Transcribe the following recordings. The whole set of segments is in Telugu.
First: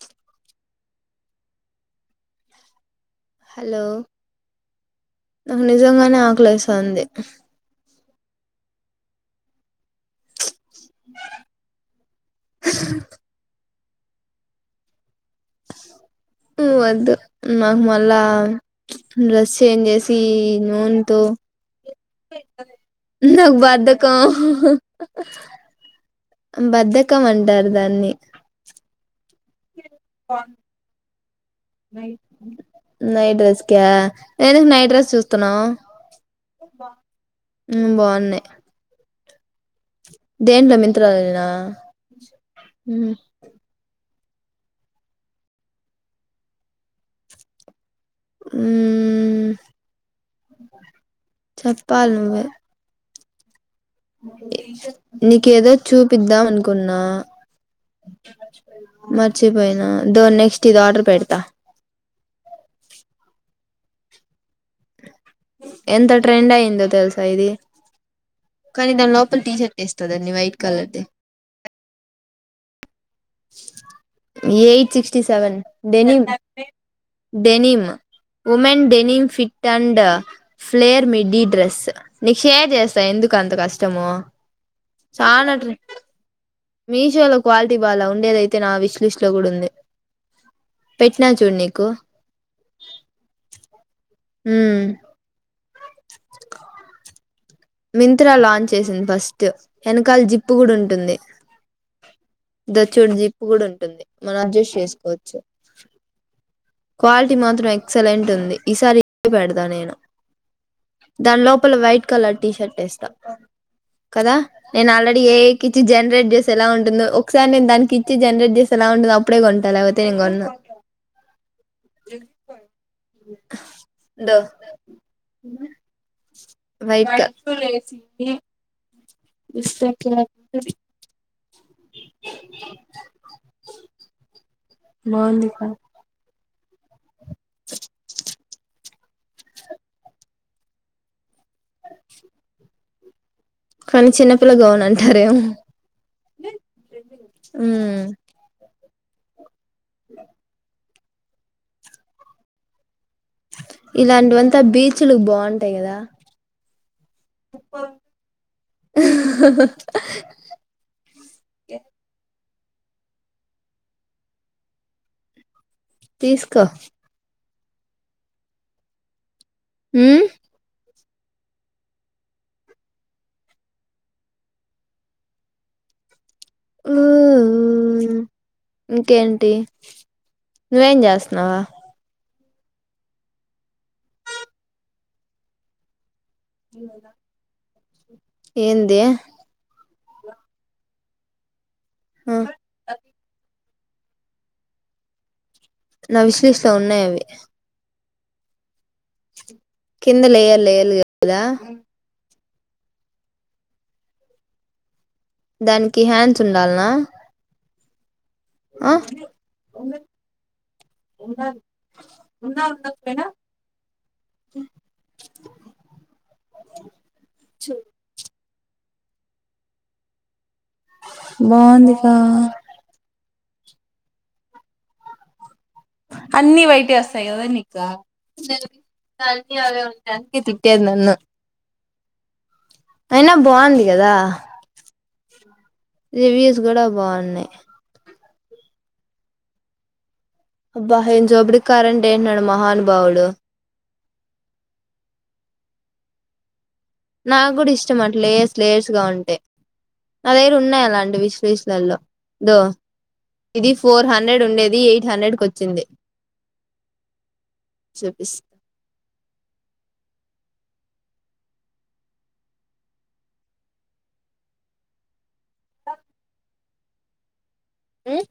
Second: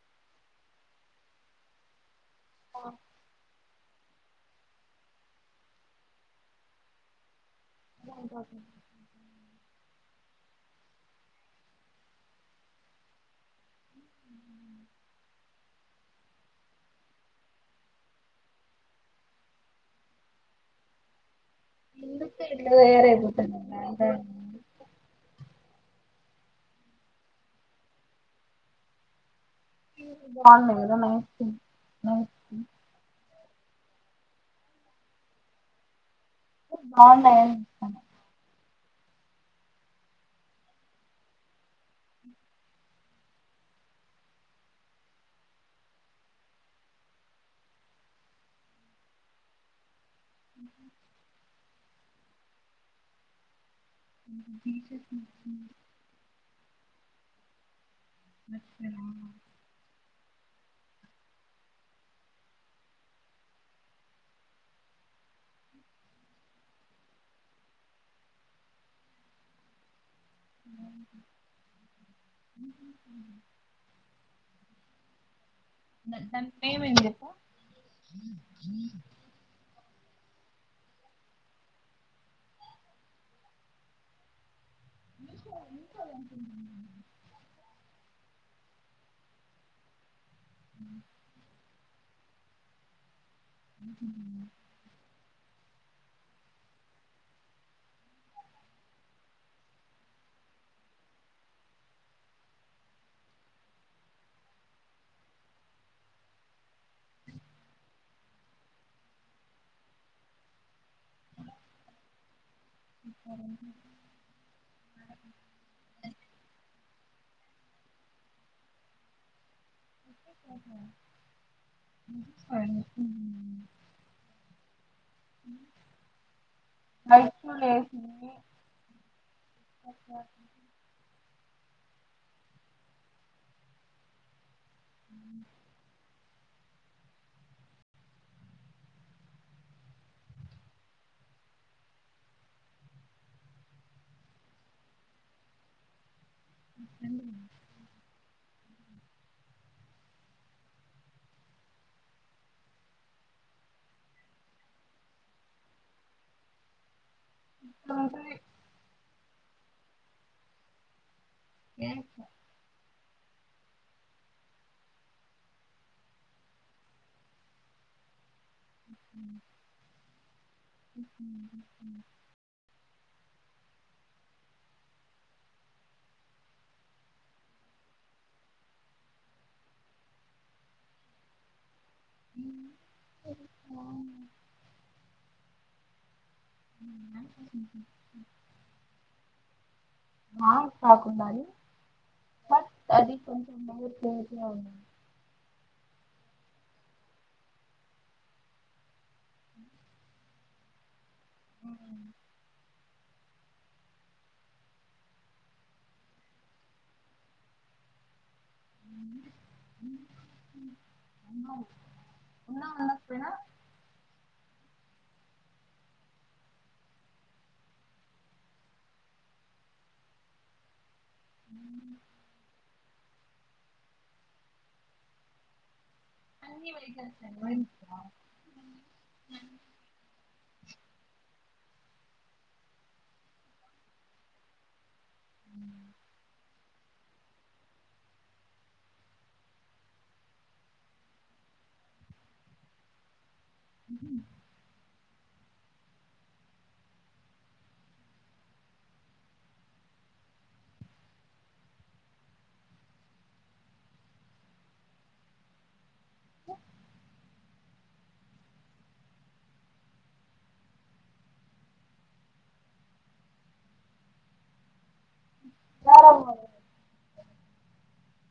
చ్ హలో నాకు నిజంగానే ఆకలేస్తాంది హ్ వద్దు నాకు మళ్ళా డ్రస్ చేంజేసి నూన్ తో ఎందుకు ఇట్లా తయారైపోతారు నాకు బద్దకం బద్దకం అంటారు దాన్ని ఆల్లా మీద మై త్తింగ్ మై క ఎందుకు నైట్ డ్రెస్ చూస్తున్నావ్ బాగున్నాయనే చెప్తాండ బాగున్నాయి దేంట్లో మిత్రలోలేనా మ్మ్ ఉమ్ అ చెప్పాల్ నువ్వే నీకేదో చూపిద్దాం అనుకున్నా మర్చిపోయినా దో నెక్స్ట్ ఇదార్డర్ పెడతా ఎంత ట్రెండయిందో తెలుసా ఇది కానీ దాని లోపల టీషర్ట్ వేస్ త్తదాన్ని white colour the eight sixty seven denim దాని నేమ్ ఏం చెప్పు denim women denim fit and flare midi dress నీకు షేర్ చేస్తా ఎందుకు అంత కష్టము చానట్లే మీషోలో క్వాలిటీ అలా ఉండేది అయితే నా విష్ లిస్ట్ లో కూడ ఉంది పేట్నా చూడునీకు కొ [inaudible] ఉమ్ మింత్రా లాంచ్ చేసింది ఫస్ట్, వెనకాల జిప్పు కూడా ఉంటుంది ద చోడు జిప్పు కూడా ఉంటుంది మనం అడ్జస్ట్ చేసుకోవచ్చు క్వాలిటీ మాత్రం ఎక్సలెంట్ ఉంది ఈసారి ఇ పెడదా నేను దాని లోపల వైట్ కలర్ టీషర్ట్ వేస్తా కదా నేను ఆల్రెడీ ఏ కి ఇచ్చి జనరేట్ చేసేఎలాఉంటుందొ ఒకసారి నేను దానికి ఇచ్చి జనరేట్ చేస్తే ఎలా ఉంటుందో అప్పుడే కొంట లేకపోతే తెంగొన్ను థ్యాంక్ యు దో లైక్ బస్తా క [inaudible] [inaudible] బాగుంది కా కానీ చిన్నపిల్ల గౌన్ అంటారేమో ఉమ్ ఇలాంటివంతా బీచ్లు బావుంటాయి కదా టంకలీ హహహ్ ఏమో తీస్కో ఉమ్ ఉవువ్ ఇంకేంటి నువ్వేం చేస్తున్నావా ఏంది ఆ పాకుండాాలి ఆ పట్అది పొ తెజ ఉ నా విష్ లిస్ట్ లోఉన్నాయి అవి కింద లె యలెఎల్ అద ఉంది దానికి హ్యాండ్స్ ఉండాలనా ఆ ఉన్నా ఉండకపోయినా చో బాగుందిక్క అన్ని బయట వస్తాయి కదా నీకు దన్ని అవే ఉంటానికిి తే నన్న అయినా బాగుంది కదా రివ్యూస్ కూడా బాగున్నాయి అబ్బా ఏం జోబడికి కారంటండి అంటన్నాడు మహానుభావుడు అ నాకు కూడా ఇష్టం అట్ లేయర్స్ లేయర్స్ గా ఉంటే నా దగ్గర ఉన్నాయి. అలాంటివి విశ్లిస్ట్ లో దో ఇది ఫోర్ హండ్రెడ్ ఉండేది ఎయిట్ హండ్రెడ్కి వచ్చింది చూపిస్తా ఆ మ్మ్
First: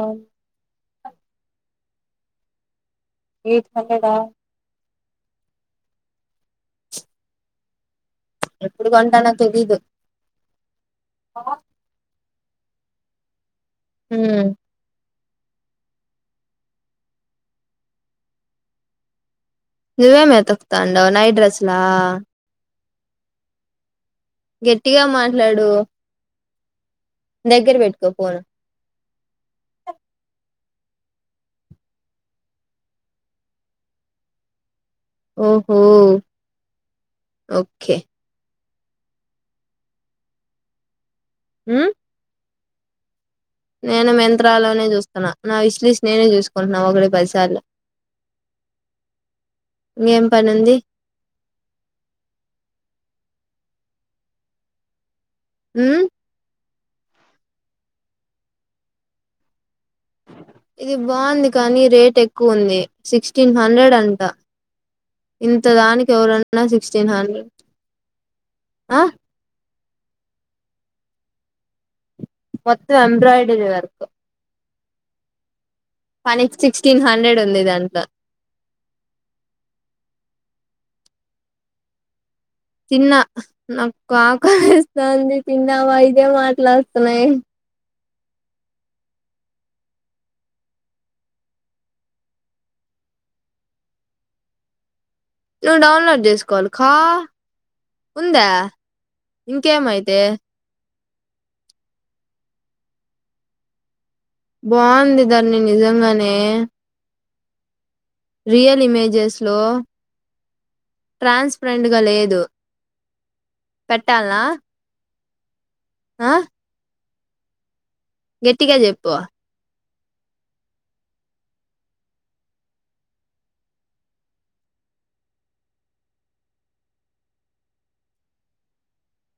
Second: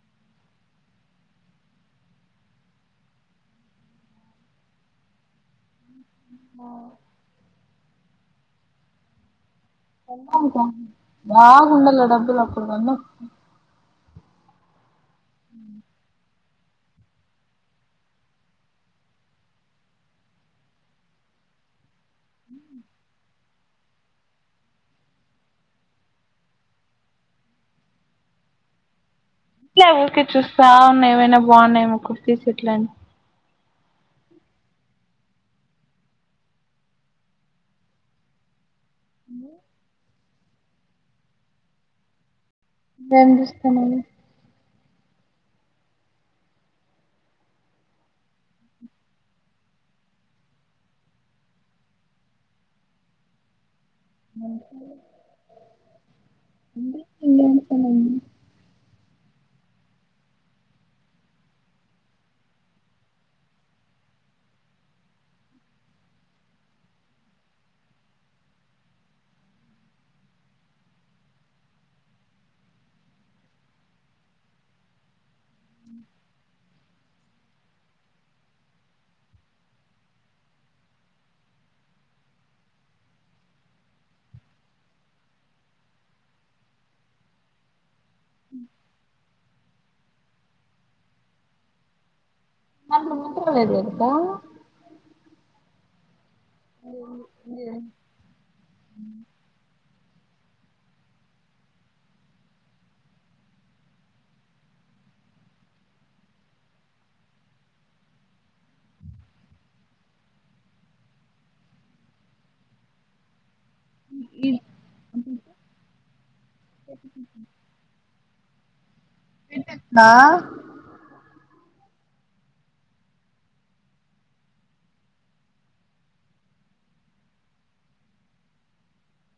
ఆ ఏ కలరా ఆ ఎప్పుడు కొంటాన తెలీదు అ బాగుండల్ డబ్బులు [unintelligible] హ్ అ నువ్వేమ్ ఏతకుతాండవ్ నైట్ డ్రెస్లా గట్టిగా మాట్లాడు నీ దగ్గర పెట్టుకో ఫోన్ లే ఇ ఊరికే చూస్తావున్నా ఏవైనా బాగున్నాయి ఏమో కుర్తిస్ అట్లయినా ఓహో ఓకే అని హ్ బెండ్ నేను మింత్రాలోనే చూస్తాను నా విష్ లిష్ నేనే చూసుకుంటున్నా ఒకటి పదిసార్లు ఇంకేం పని ఉంది మంచి హుమ్ [unintelligible] ఇది బాగుంది కానీ రేట్ ఎక్కువ ఉంది సిక్స్టీన్ హండ్రెడ్ అంట ఇంత దానికి ఎవరన్నా సిక్స్టీన్ హండ్రెడ్ ఆ మొత్తం ఎంబ్రోయిడరీ వర్క్ పని సిక్స్టీన్ హండ్రెడ్ ఉంది దాంట్లో తిన్న నాకు ఆకా లేస్త ది తిన్నవా ఇదే మాట్లాడుతున్నాయి మా మాంత వేది అంతా నువ్ డౌన్లోడ్ చేసుకో కోల్ఖా ఉందా ఇంకేమైతే తే బావుంది ధరణి నిజంగానే రియల్ ఇమేజెస్ లో ట్రాన్స్పరెంట్గా లేదు పెట్టాల్నా ఆ గెట్టిగా చెప్పు వినిపిత్తుందా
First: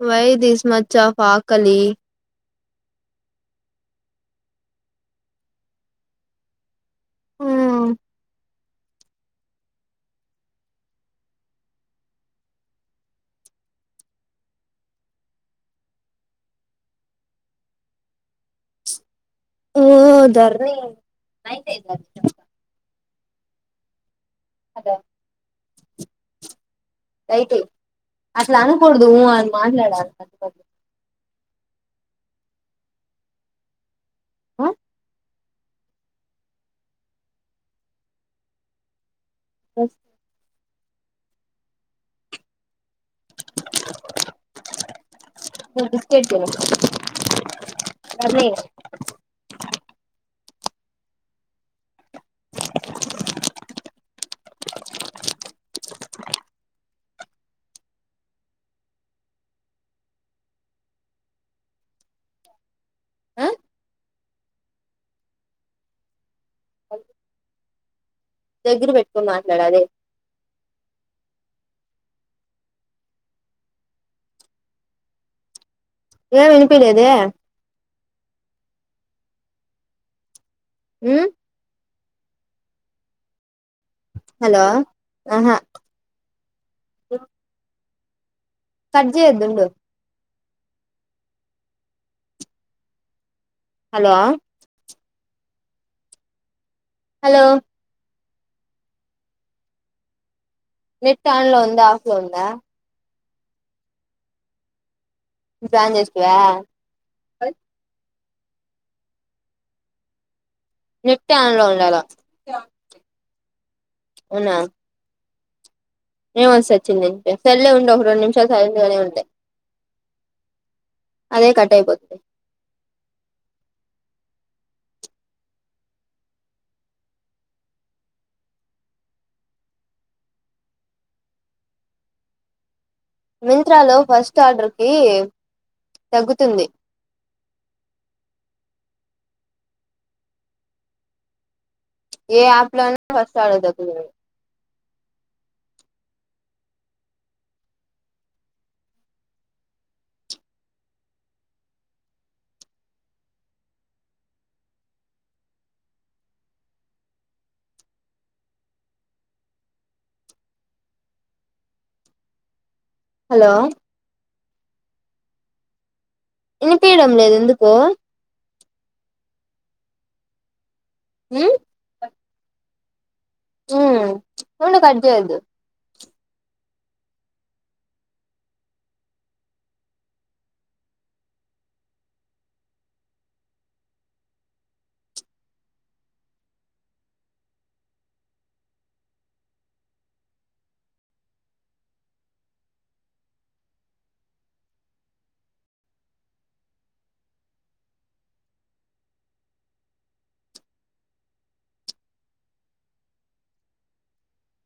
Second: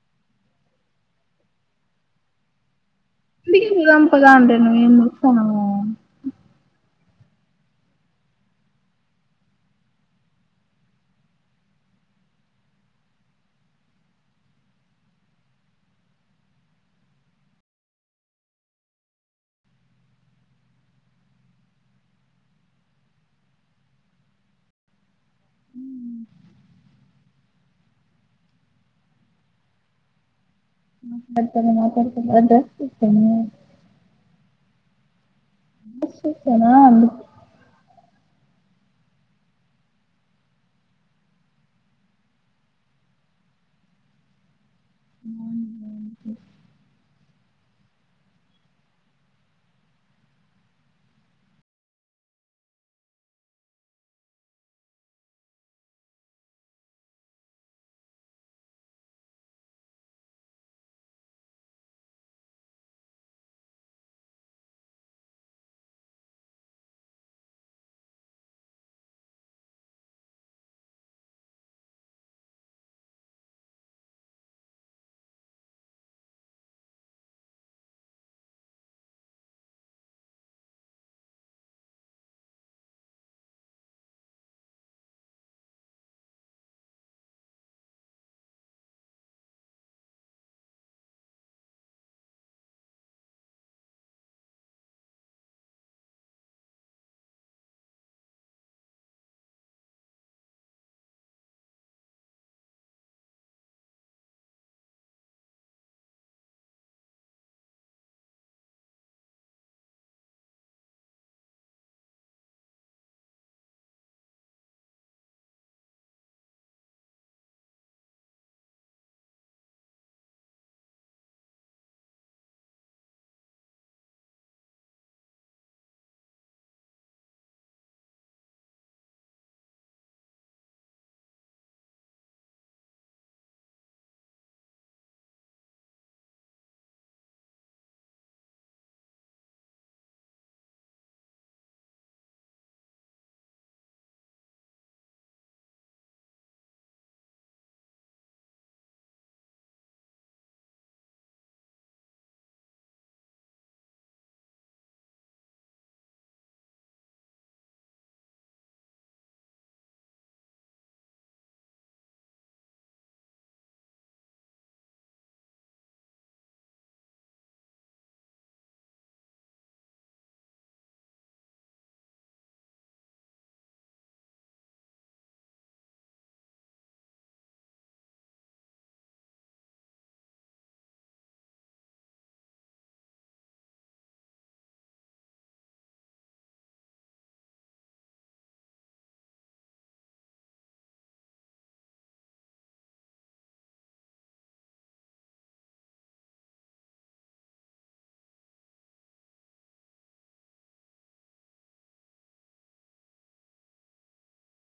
వై దిస్మచ్ ఆఫ్ ఆకలీ మీటింగ్ పొదంపద అంటే నువ్వు ఏం చేస్తున్నావు. ఆ ఓ ధరణి అదా ఉ లైటెయ్ అసలనకూడదు ఊ అని మాట్లాడాలి కదా వంతెన కనబడుతుందంట అ [unintelligible] నా వస్ [inaudible] బిస్కెట్ తిను ధరణి దగ్గిర పెట్టుకొని మాట్లాడాలి ఏమి వినిపీలేదే మ్ హలో ఆహా కట్చెజెయ్యద్దు ఉండు హలో హలో నెట్ ఆన్ లో ఉందా ఆఫ్ లో ఉందా ఇప్డు ఆన్ చేస్తివా నెట్ ఆన్లో ఉండాల ఏం వచ్ సచ్చింది ఎఫైర్లే ఉండవు రెండు నిమిషాలు సైలెంట్గానే ఉంటే అదే కట్ అయిపోద్ది. మింత్రాలో ఫస్ట్ ఆర్డర్ కి తగ్గుతుంది ఏ యాప్ లో అయినా ఫస్ట్ ఆర్డర్ తక్కువే హలో ఇనిపియడం లేదు ఎందుకు మ్ ఉమ్ ఉండు కట్ చెయ్యదు